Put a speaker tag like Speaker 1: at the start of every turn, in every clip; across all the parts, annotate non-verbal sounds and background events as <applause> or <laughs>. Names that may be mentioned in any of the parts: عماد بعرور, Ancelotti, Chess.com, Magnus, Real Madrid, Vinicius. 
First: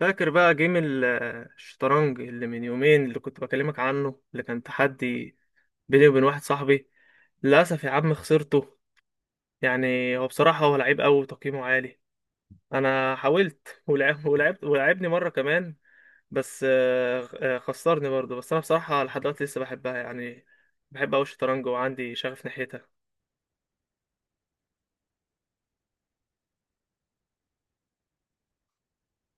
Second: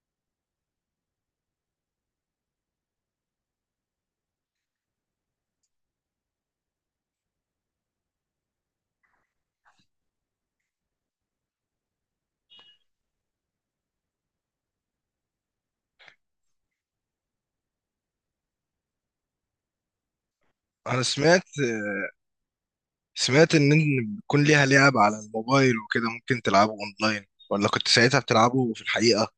Speaker 1: فاكر بقى جيم الشطرنج اللي من يومين، اللي كنت بكلمك عنه، اللي كان تحدي بيني وبين واحد صاحبي. للأسف يا عم خسرته. يعني هو بصراحة هو لعيب أوي وتقييمه عالي. أنا حاولت ولعب <laughs> ولعبت، ولعبني مرة كمان. بس خسرني برضه. بس أنا بصراحة لحد دلوقتي لسه بحبها يعني.
Speaker 2: انا
Speaker 1: بحب أوي
Speaker 2: سمعت
Speaker 1: الشطرنج وعندي شغف ناحيتها.
Speaker 2: سمعت إن بيكون ليها لعب على الموبايل وكده ممكن تلعبه اونلاين ولا كنت ساعتها بتلعبه في الحقيقة.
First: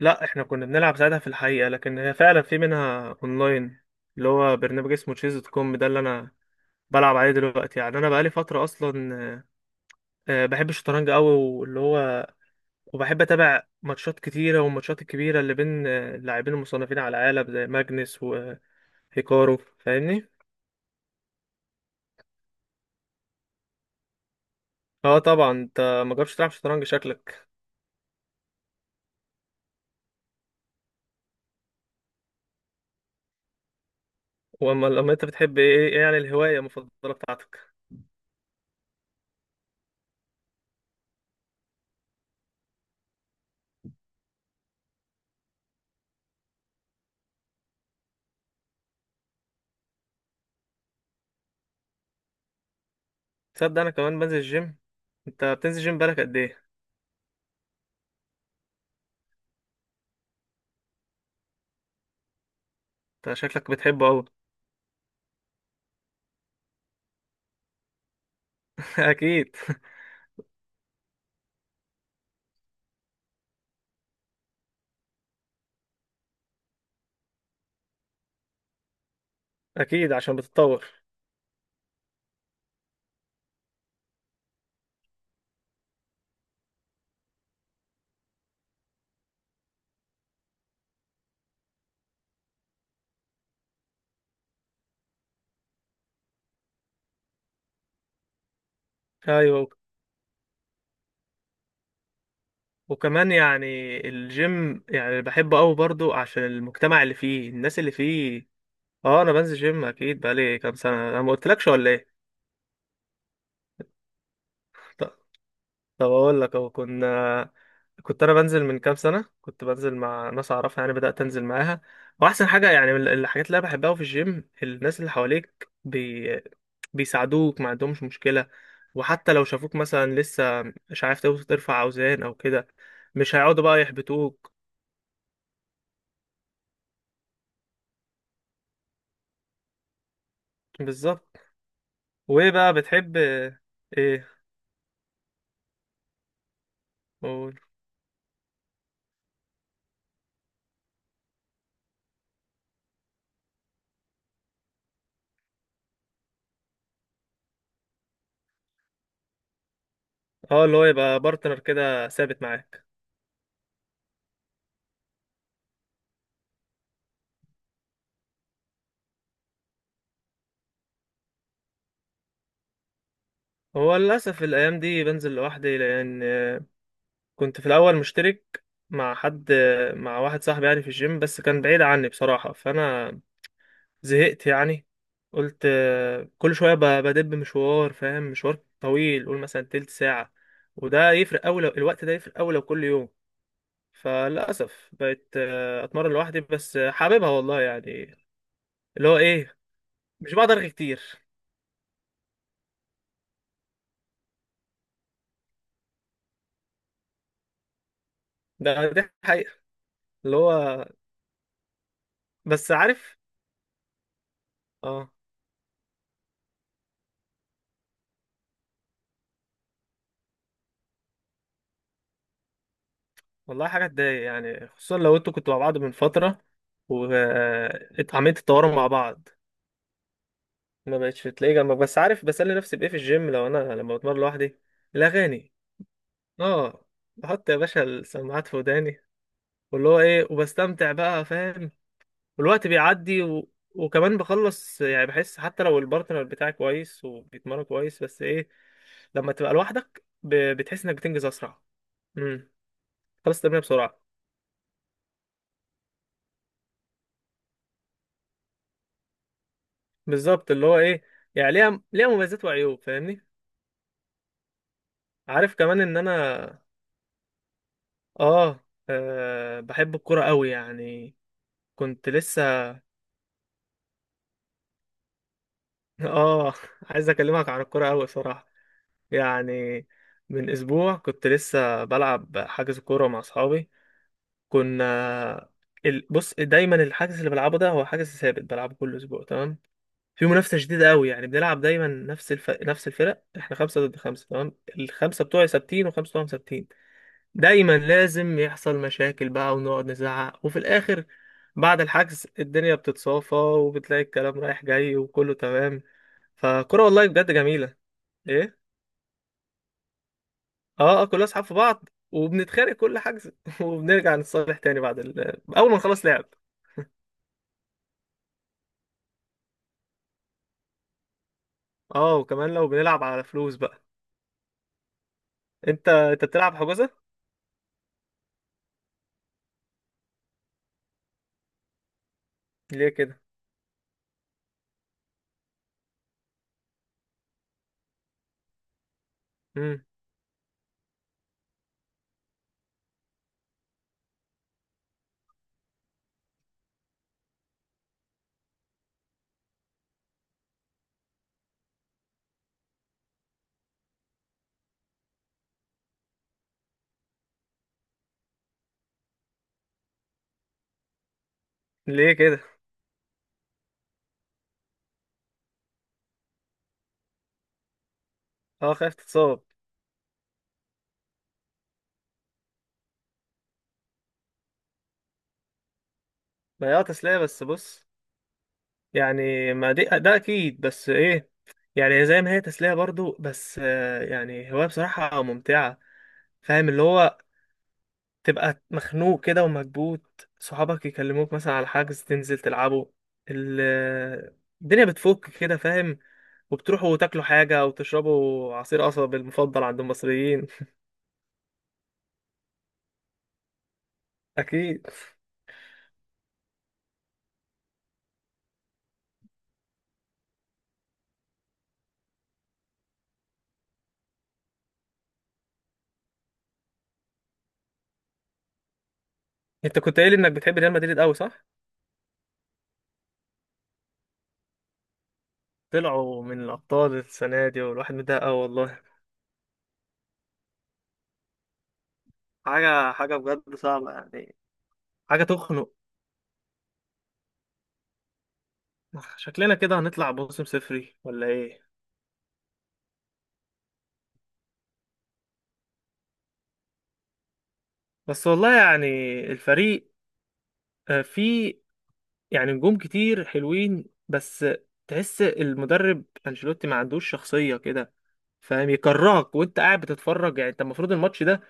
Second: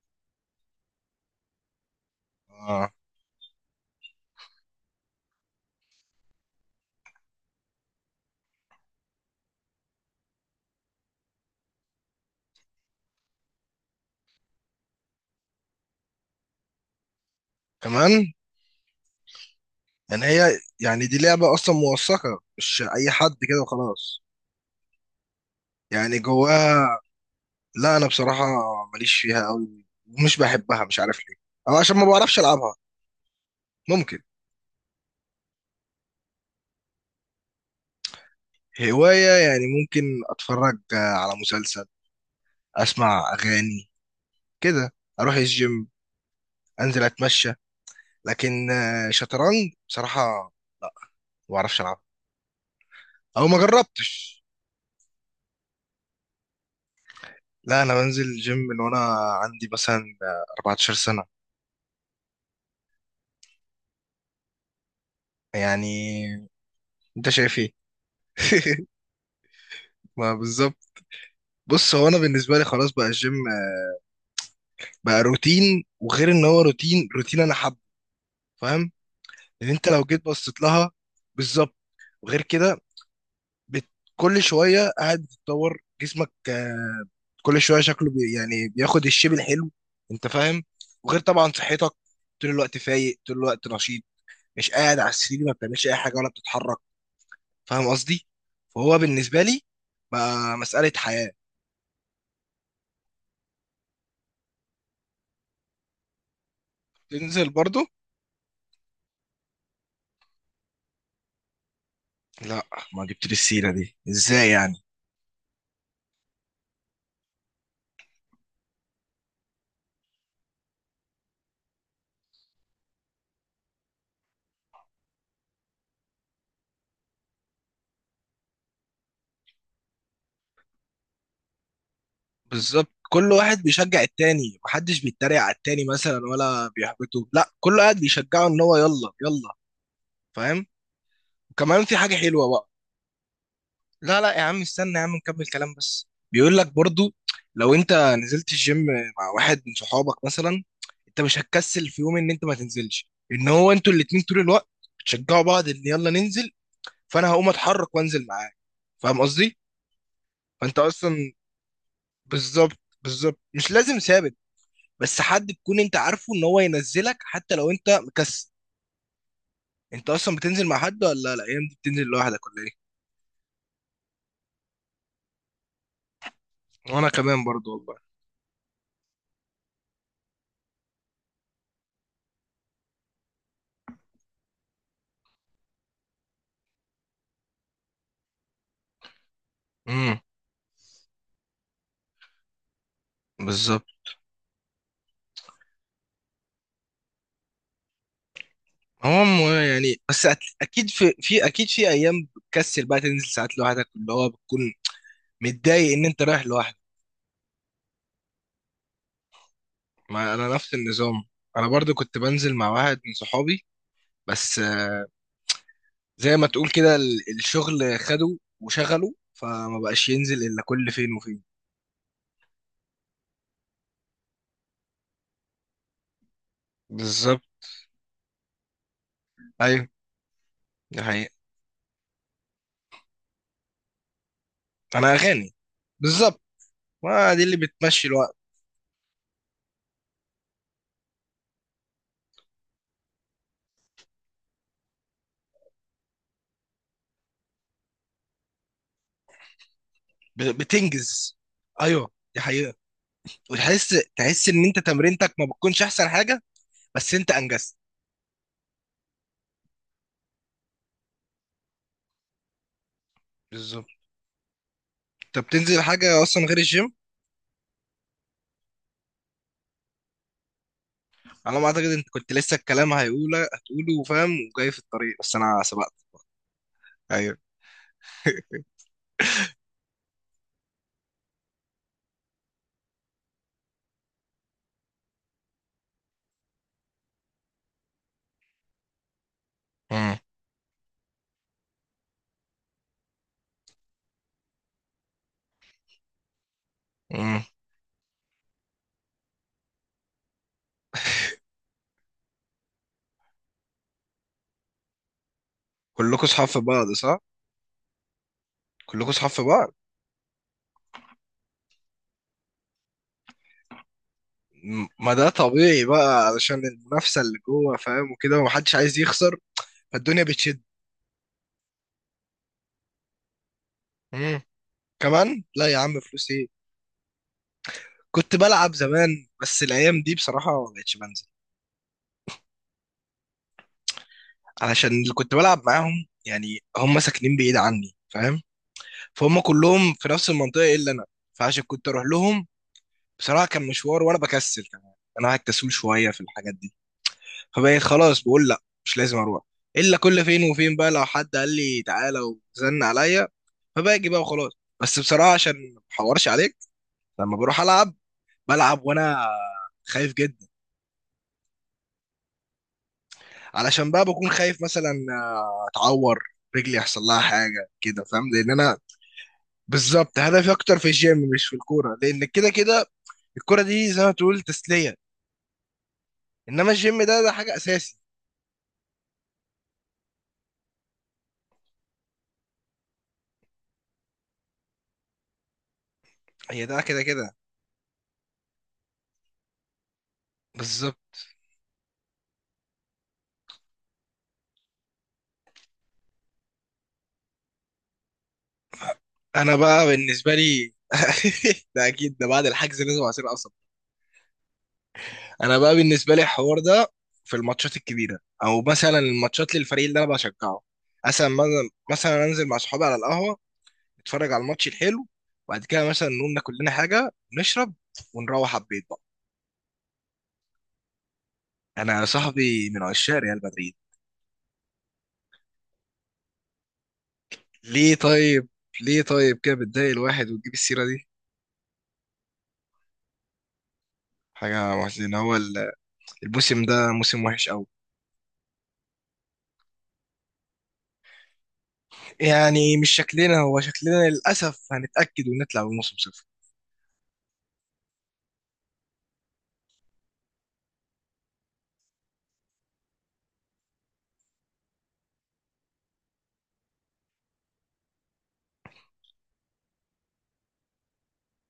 Speaker 1: لا، احنا كنا بنلعب ساعتها في الحقيقة، لكن هي فعلا في
Speaker 2: آه.
Speaker 1: منها اونلاين. اللي هو برنامج اسمه chess.com، ده اللي انا بلعب عليه دلوقتي. يعني انا بقالي فتره اصلا. بحب الشطرنج قوي، واللي هو وبحب اتابع ماتشات كتيره، والماتشات الكبيره اللي بين اللاعبين المصنفين على العالم زي ماجنس
Speaker 2: كمان
Speaker 1: وهيكارو،
Speaker 2: يعني
Speaker 1: فاهمني.
Speaker 2: هي يعني دي لعبة اصلا موثقة مش اي حد كده وخلاص
Speaker 1: اه طبعا. انت ما
Speaker 2: يعني
Speaker 1: جربتش تلعب شطرنج
Speaker 2: جواها.
Speaker 1: شكلك.
Speaker 2: لا انا بصراحة ماليش فيها قوي ومش بحبها مش عارف ليه او عشان ما بعرفش العبها ممكن.
Speaker 1: واما لما انت بتحب ايه، ايه يعني الهوايه المفضله بتاعتك؟
Speaker 2: هواية يعني ممكن اتفرج على مسلسل اسمع اغاني كده اروح الجيم انزل اتمشى لكن شطرنج بصراحة ما بعرفش ألعب أو ما
Speaker 1: تصدق انا كمان بنزل
Speaker 2: جربتش.
Speaker 1: الجيم. انت بتنزل جيم بالك قد ايه؟
Speaker 2: لا أنا بنزل جيم من وأنا عندي مثلا 14 سنة
Speaker 1: انت شكلك بتحبه قوي.
Speaker 2: يعني. أنت شايف إيه؟ <laughs>
Speaker 1: <laughs> اكيد.
Speaker 2: ما بالظبط. بص هو أنا بالنسبة لي خلاص بقى الجيم بقى روتين وغير إن هو روتين روتين أنا حابه. فاهم لأن أنت لو
Speaker 1: اكيد
Speaker 2: جيت
Speaker 1: عشان
Speaker 2: بصيت
Speaker 1: بتتطور.
Speaker 2: لها بالظبط. وغير كده بت... كل شوية قاعد بتتطور جسمك. كل شويه شكله يعني بياخد الشيب الحلو. انت فاهم. وغير طبعا صحتك طول الوقت فايق طول الوقت نشيط مش قاعد على السرير ما بتعملش اي حاجه ولا بتتحرك. فاهم قصدي. فهو بالنسبه لي
Speaker 1: ايوه.
Speaker 2: بقى مساله حياه.
Speaker 1: وكمان يعني الجيم يعني بحبه قوي برضو عشان المجتمع اللي فيه،
Speaker 2: تنزل
Speaker 1: الناس
Speaker 2: برضه.
Speaker 1: اللي فيه. اه انا بنزل جيم اكيد بقالي كام سنه، انا ما قلتلكش ولا ايه؟
Speaker 2: لا ما جبت لي السيره دي ازاي يعني.
Speaker 1: ط- طب اقول لك اهو، كنا. كنت انا بنزل من كام سنه، كنت بنزل مع ناس اعرفها، يعني بدات انزل معاها. واحسن حاجه يعني من الحاجات اللي انا بحبها أوي في الجيم، الناس اللي حواليك بيساعدوك، ما عندهمش مشكله. وحتى لو شافوك مثلا لسه مش عارف ترفع اوزان او كده.
Speaker 2: بالظبط كل
Speaker 1: مش
Speaker 2: واحد
Speaker 1: هيقعدوا بقى
Speaker 2: بيشجع
Speaker 1: يحبطوك.
Speaker 2: التاني محدش بيتريق على التاني مثلا ولا بيحبطه لا كل واحد بيشجعه ان هو يلا يلا. فاهم.
Speaker 1: بالظبط.
Speaker 2: وكمان في حاجه حلوه
Speaker 1: وايه
Speaker 2: بقى.
Speaker 1: بقى بتحب؟
Speaker 2: لا
Speaker 1: ايه؟
Speaker 2: لا يا عم استنى يا عم نكمل كلام بس بيقول لك برضو.
Speaker 1: قول.
Speaker 2: لو انت نزلت الجيم مع واحد من صحابك مثلا انت مش هتكسل في يوم ان انت ما تنزلش ان هو انتوا الاتنين طول الوقت بتشجعوا بعض ان يلا ننزل فانا هقوم اتحرك وانزل معاك. فاهم قصدي.
Speaker 1: اه، اللي
Speaker 2: فانت
Speaker 1: هو يبقى
Speaker 2: اصلا
Speaker 1: بارتنر كده ثابت
Speaker 2: بالظبط
Speaker 1: معاك.
Speaker 2: بالظبط مش لازم ثابت. بس حد تكون انت عارفه ان هو ينزلك حتى لو انت مكسل. انت اصلا بتنزل مع حد ولا الايام دي بتنزل لوحدك ولا ايه.
Speaker 1: هو للاسف الايام دي بنزل لوحدي لان
Speaker 2: وانا كمان
Speaker 1: كنت في
Speaker 2: برضو والله
Speaker 1: الاول مشترك مع حد، مع واحد صاحبي يعني في الجيم، بس كان بعيد عني بصراحة فانا زهقت يعني. قلت كل شوية بدب مشوار، فاهم؟ مشوار طويل، قول مثلا تلت
Speaker 2: امم
Speaker 1: ساعة. وده يفرق أوي لو الوقت، ده يفرق أوي لو كل يوم.
Speaker 2: بالظبط.
Speaker 1: فللأسف بقيت أتمرن لوحدي، بس حاببها والله يعني. اللي هو
Speaker 2: هم
Speaker 1: ايه.
Speaker 2: يعني بس
Speaker 1: مش بقدر
Speaker 2: أت-
Speaker 1: أرغي
Speaker 2: اكيد في
Speaker 1: كتير.
Speaker 2: في اكيد في ايام بتكسل بقى تنزل ساعات لوحدك اللي هو بتكون متضايق ان انت رايح لوحدك.
Speaker 1: ده دي حقيقة.
Speaker 2: ما
Speaker 1: اللي
Speaker 2: انا نفس
Speaker 1: هو.
Speaker 2: النظام. انا برضو كنت بنزل مع
Speaker 1: بس
Speaker 2: واحد من
Speaker 1: عارف.
Speaker 2: صحابي بس
Speaker 1: اه.
Speaker 2: زي ما تقول كده الشغل خده وشغله فما بقاش ينزل الا كل فين وفين.
Speaker 1: والله حاجة تضايق يعني، خصوصا لو انتوا كنتوا مع بعض من فترة
Speaker 2: بالظبط.
Speaker 1: واتعملت التوارم مع بعض.
Speaker 2: ايوه
Speaker 1: ما
Speaker 2: دي
Speaker 1: بقتش
Speaker 2: حقيقة.
Speaker 1: تلاقي جنبك. بس عارف بسلي نفسي بإيه في الجيم لو أنا لما بتمرن لوحدي؟
Speaker 2: انا
Speaker 1: الأغاني.
Speaker 2: اغاني. بالظبط
Speaker 1: اه.
Speaker 2: ما دي
Speaker 1: بحط يا
Speaker 2: اللي
Speaker 1: باشا
Speaker 2: بتمشي الوقت.
Speaker 1: السماعات في وداني، واللي هو ايه، وبستمتع بقى، فاهم. والوقت بيعدي وكمان بخلص يعني. بحس حتى لو البارتنر بتاعي كويس وبيتمرن كويس بس ايه، لما تبقى لوحدك بتحس انك بتنجز
Speaker 2: بتنجز.
Speaker 1: اسرع.
Speaker 2: ايوه دي
Speaker 1: امم.
Speaker 2: حقيقة.
Speaker 1: خلاص ترميها
Speaker 2: وتحس
Speaker 1: بسرعه.
Speaker 2: تحس ان انت تمرينتك ما بتكونش احسن حاجة بس انت انجزت.
Speaker 1: بالظبط. اللي هو ايه. يعني ليها مميزات وعيوب، فاهمني.
Speaker 2: بالظبط. طب
Speaker 1: عارف
Speaker 2: تنزل
Speaker 1: كمان ان
Speaker 2: حاجة أصلا
Speaker 1: انا
Speaker 2: غير الجيم؟
Speaker 1: اه, بحب الكوره قوي يعني.
Speaker 2: على ما أعتقد أنت
Speaker 1: كنت
Speaker 2: كنت
Speaker 1: لسه
Speaker 2: لسه الكلام هيقوله هتقوله فاهم وجاي في الطريق بس أنا سبقت.
Speaker 1: <laughs> اه. عايز
Speaker 2: أيوه.
Speaker 1: اكلمك عن الكوره قوي بصراحه. يعني من اسبوع كنت لسه بلعب، حجز كوره مع اصحابي. كنا. بص، دايما الحجز اللي بلعبه ده هو حجز ثابت بلعبه كل اسبوع، تمام.
Speaker 2: امم.
Speaker 1: في منافسه شديده قوي، يعني بنلعب دايما نفس نفس الفرق. احنا خمسه ضد خمسه تمام. الخمسه بتوعي ثابتين، وخمسه بتوعهم ثابتين.
Speaker 2: امم.
Speaker 1: دايما لازم يحصل مشاكل بقى ونقعد نزعق، وفي الاخر بعد الحجز الدنيا بتتصافى وبتلاقي الكلام رايح جاي وكله تمام.
Speaker 2: كلكم صحاب في
Speaker 1: فكرة
Speaker 2: بعض
Speaker 1: والله
Speaker 2: صح؟
Speaker 1: بجد جميله. ايه.
Speaker 2: كلكم صحاب في بعض.
Speaker 1: اه، اه، كلنا اصحاب في بعض، وبنتخانق كل حجز <laughs> وبنرجع نتصالح تاني بعد
Speaker 2: ما ده
Speaker 1: اول ما
Speaker 2: طبيعي
Speaker 1: نخلص لعب.
Speaker 2: بقى علشان المنافسة اللي جوه فاهم وكده ومحدش عايز يخسر فالدنيا بتشد.
Speaker 1: اه، وكمان لو بنلعب على فلوس بقى.
Speaker 2: امم. كمان لا يا
Speaker 1: انت
Speaker 2: عم
Speaker 1: انت
Speaker 2: فلوس إيه؟
Speaker 1: بتلعب حجوزه؟
Speaker 2: كنت بلعب زمان بس الأيام دي بصراحة ما بقتش بنزل
Speaker 1: ليه كده؟
Speaker 2: علشان اللي كنت بلعب معاهم يعني هم ساكنين بعيد عني فاهم؟ فهم
Speaker 1: امم.
Speaker 2: كلهم في نفس المنطقة إلا أنا فعشان كنت أروح لهم بصراحه كان مشوار وانا بكسل كمان. انا قاعد كسول شويه في الحاجات دي فبقيت خلاص بقول لا مش لازم اروح الا كل فين وفين بقى لو حد قال لي تعالى وزن عليا فباجي بقى وخلاص. بس بصراحه عشان ما احورش عليك لما بروح العب بلعب وانا خايف جدا.
Speaker 1: ليه كده؟
Speaker 2: علشان بقى بكون خايف مثلا اتعور رجلي يحصل لها حاجه كده فاهم لان
Speaker 1: اه،
Speaker 2: انا
Speaker 1: خايف تتصاب.
Speaker 2: بالظبط. هدفي اكتر في الجيم مش في الكوره لان كده كده الكوره دي زي ما تقول تسليه
Speaker 1: ما
Speaker 2: انما
Speaker 1: هي اه
Speaker 2: الجيم
Speaker 1: تسلية،
Speaker 2: ده
Speaker 1: بس
Speaker 2: حاجه
Speaker 1: بص.
Speaker 2: اساسي.
Speaker 1: يعني ما دي، ده اكيد بس ايه. يعني زي ما هي تسلية برضو، بس يعني هواية بصراحة ممتعة.
Speaker 2: هي
Speaker 1: فاهم
Speaker 2: ده
Speaker 1: اللي
Speaker 2: كده
Speaker 1: هو،
Speaker 2: كده
Speaker 1: تبقى مخنوق كده ومكبوت، صحابك
Speaker 2: بالظبط.
Speaker 1: يكلموك مثلا على حجز تنزل تلعبوا. ال- الدنيا بتفك كده، فاهم. وبتروحوا تاكلوا حاجة أو تشربوا عصير قصب
Speaker 2: انا
Speaker 1: المفضل عند
Speaker 2: بقى بالنسبه
Speaker 1: المصريين.
Speaker 2: لي <laughs> ده اكيد ده بعد الحجز لازم عصير قصب.
Speaker 1: <laughs> أكيد.
Speaker 2: انا بقى بالنسبه لي الحوار ده في الماتشات الكبيره او مثلا الماتشات للفريق اللي انا بشجعه مثلا مثلا انزل مع صحابي على القهوه نتفرج على الماتش الحلو وبعد كده مثلا نقوم ناكل لنا حاجه نشرب ونروح على البيت بقى.
Speaker 1: أنت كنت قايل إنك بتحب ريال مدريد أوي صح؟
Speaker 2: انا صاحبي من عشاق ريال مدريد.
Speaker 1: طلعوا من الأبطال السنة دي
Speaker 2: ليه
Speaker 1: والواحد متضايق أوي
Speaker 2: طيب؟
Speaker 1: والله.
Speaker 2: ليه طيب كده بتضايق الواحد وتجيب السيره دي.
Speaker 1: حاجة حاجة بجد صعبة يعني.
Speaker 2: حاجه محزنه
Speaker 1: حاجة
Speaker 2: هو
Speaker 1: تخنق.
Speaker 2: الموسم ده موسم وحش.
Speaker 1: شكلنا كده هنطلع موسم صفري ولا ايه؟
Speaker 2: يعني مش شكلنا هو شكلنا للأسف هنتأكد ونطلع بموسم صفر.
Speaker 1: بس والله يعني الفريق فيه، يعني نجوم كتير حلوين، بس تحس المدرب انشيلوتي ما عندوش شخصية كده، فاهم، يكرهك وانت قاعد بتتفرج. يعني انت المفروض الماتش ده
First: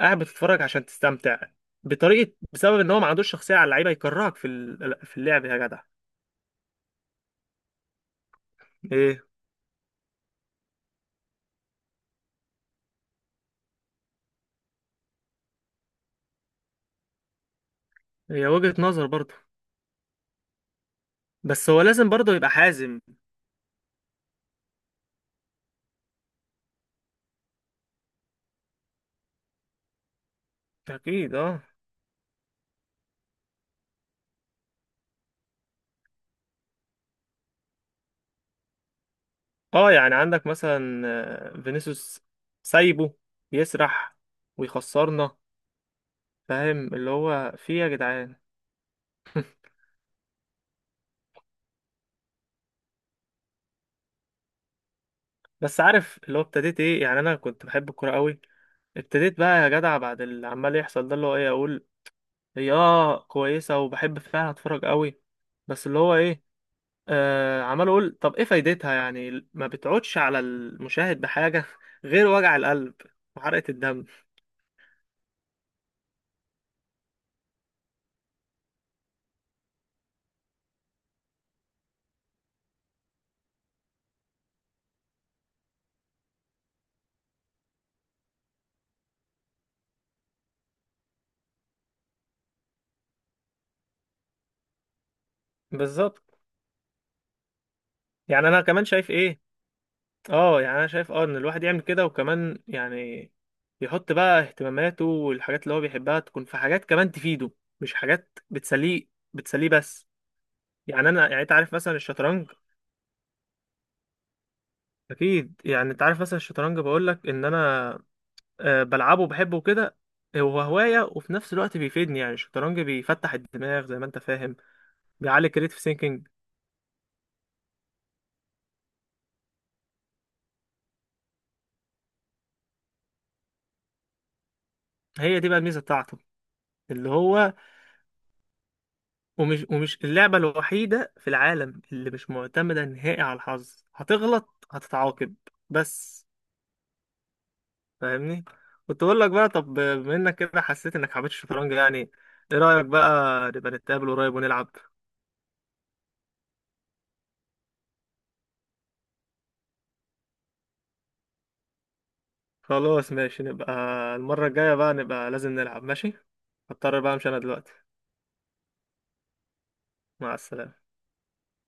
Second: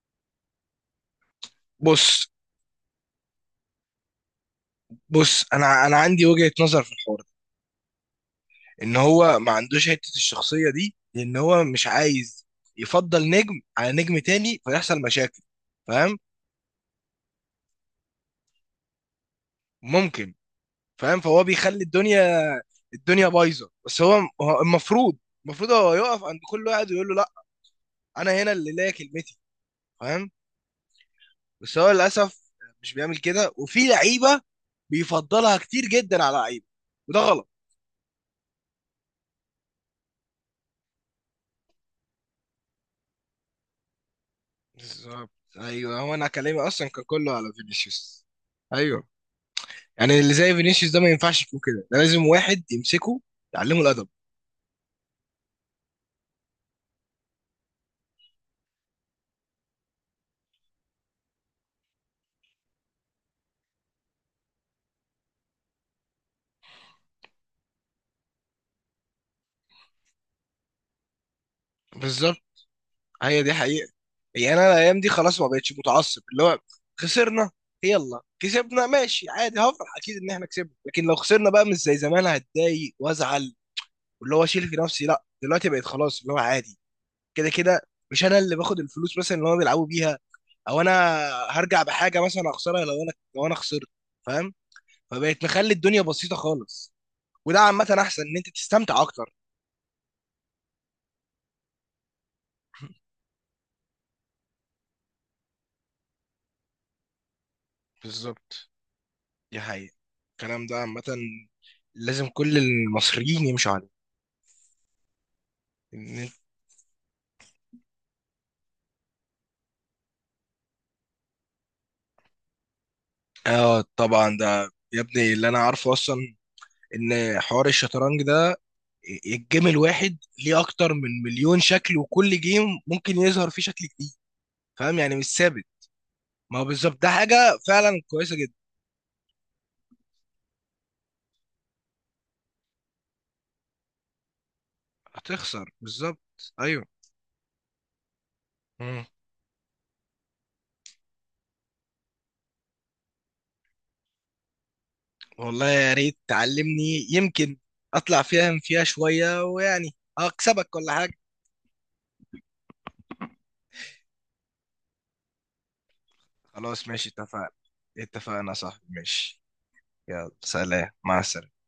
Speaker 1: قاعد بتتفرج عشان تستمتع،
Speaker 2: بص
Speaker 1: بطريقة بسبب ان هو ما عندوش شخصية على اللعيبة يكرهك في في
Speaker 2: بص
Speaker 1: اللعب يا جدع.
Speaker 2: أنا عندي وجهة نظر في الحوار ده. إن
Speaker 1: ايه.
Speaker 2: هو ما عندوش حتة الشخصية دي لأن هو مش عايز يفضل نجم على نجم تاني فيحصل مشاكل. فاهم.
Speaker 1: هي وجهة نظر برضه،
Speaker 2: ممكن. فاهم فهو
Speaker 1: بس هو
Speaker 2: بيخلي
Speaker 1: لازم
Speaker 2: الدنيا
Speaker 1: برضه يبقى حازم.
Speaker 2: بايظة. بس هو المفروض هو يقف عند كل واحد ويقول له لا أنا هنا اللي ليا كلمتي. فاهم.
Speaker 1: اكيد اه.
Speaker 2: بس هو للأسف مش بيعمل كده وفي لعيبة بيفضلها كتير جدا على لعيبة وده غلط.
Speaker 1: اه، يعني عندك مثلا فينيسيوس، سايبه بيسرح
Speaker 2: بالظبط.
Speaker 1: ويخسرنا.
Speaker 2: ايوه هو انا كلامي اصلا
Speaker 1: فاهم
Speaker 2: كان
Speaker 1: اللي
Speaker 2: كله على
Speaker 1: هو في إيه يا
Speaker 2: فينيسيوس.
Speaker 1: جدعان؟
Speaker 2: ايوه يعني اللي زي فينيسيوس ده ما ينفعش يكون كده ده لازم واحد يمسكه يعلمه الادب.
Speaker 1: بس عارف اللي هو ابتديت ايه؟ يعني انا كنت بحب الكوره قوي. ابتديت بقى يا جدع بعد اللي عمال يحصل ده، اللي هو ايه اقول، هي اه كويسه وبحب فعلا اتفرج قوي، بس اللي هو ايه، عمال اقول طب ايه فايدتها؟ يعني ما بتعودش على المشاهد بحاجه <laughs> غير
Speaker 2: بالظبط.
Speaker 1: وجع القلب
Speaker 2: هي دي
Speaker 1: وحرقه
Speaker 2: حقيقه.
Speaker 1: الدم.
Speaker 2: يعني انا الايام دي خلاص ما بقتش متعصب اللي هو خسرنا يلا كسبنا ماشي عادي هفرح اكيد ان احنا كسبنا لكن لو خسرنا بقى مش زي زمان هتضايق وازعل واللي هو اشيل في نفسي لا دلوقتي بقيت خلاص اللي هو عادي كده كده مش انا اللي باخد الفلوس مثلا اللي هم بيلعبوا بيها او انا هرجع بحاجه مثلا اخسرها لو انا خسرت. فاهم. فبقت مخلي الدنيا
Speaker 1: بالظبط.
Speaker 2: بسيطة خالص وده عامة أحسن إن
Speaker 1: يعني
Speaker 2: أنت
Speaker 1: انا كمان
Speaker 2: تستمتع
Speaker 1: شايف
Speaker 2: أكتر.
Speaker 1: ايه، اه، يعني انا شايف اه ان الواحد يعمل كده. وكمان يعني يحط بقى اهتماماته والحاجات اللي هو بيحبها تكون في حاجات كمان تفيده، مش حاجات
Speaker 2: بالظبط
Speaker 1: بتسليه
Speaker 2: دي
Speaker 1: بتسليه
Speaker 2: حقيقة
Speaker 1: بس.
Speaker 2: الكلام ده عامة
Speaker 1: يعني انا، يعني انت عارف مثلا
Speaker 2: لازم
Speaker 1: الشطرنج،
Speaker 2: كل المصريين يمشوا عليه.
Speaker 1: اكيد. يعني انت
Speaker 2: إن
Speaker 1: عارف
Speaker 2: أنت...
Speaker 1: مثلا الشطرنج بقول لك ان انا بلعبه وبحبه كده. هو هواية وفي نفس الوقت بيفيدني، يعني الشطرنج بيفتح
Speaker 2: آه
Speaker 1: الدماغ زي ما انت
Speaker 2: طبعا
Speaker 1: فاهم،
Speaker 2: ده يا ابني اللي
Speaker 1: بيعلي
Speaker 2: أنا
Speaker 1: كريتيف
Speaker 2: عارفه أصلا.
Speaker 1: ثينكينج.
Speaker 2: إن حوار الشطرنج ده الجيم الواحد ليه أكتر من مليون شكل وكل جيم ممكن يظهر فيه شكل جديد. فاهم يعني مش
Speaker 1: هي دي بقى
Speaker 2: ثابت.
Speaker 1: الميزة بتاعته.
Speaker 2: ما هو بالظبط
Speaker 1: اللي
Speaker 2: ده حاجة
Speaker 1: هو
Speaker 2: فعلا كويسة جدا.
Speaker 1: ومش اللعبة الوحيدة في العالم اللي مش معتمدة نهائي على الحظ، هتغلط هتتعاقب.
Speaker 2: هتخسر بالظبط
Speaker 1: بس
Speaker 2: أيوه.
Speaker 1: فاهمني،
Speaker 2: مم.
Speaker 1: كنت بقول لك بقى، طب بما انك كده حسيت انك حبيت الشطرنج يعني، ايه رأيك بقى نبقى نتقابل قريب ونلعب؟
Speaker 2: والله يا ريت تعلمني يمكن اطلع فاهم فيها شوية ويعني اكسبك ولا حاجة.
Speaker 1: خلاص ماشي نبقى، المرة الجاية بقى نبقى لازم نلعب ماشي.
Speaker 2: خلاص
Speaker 1: هضطر
Speaker 2: ماشي
Speaker 1: بقى امشي انا
Speaker 2: اتفقنا.
Speaker 1: دلوقتي.
Speaker 2: اتفقنا يا صاحبي ماشي. يلا
Speaker 1: مع السلامة.
Speaker 2: سلام. مع السلامة.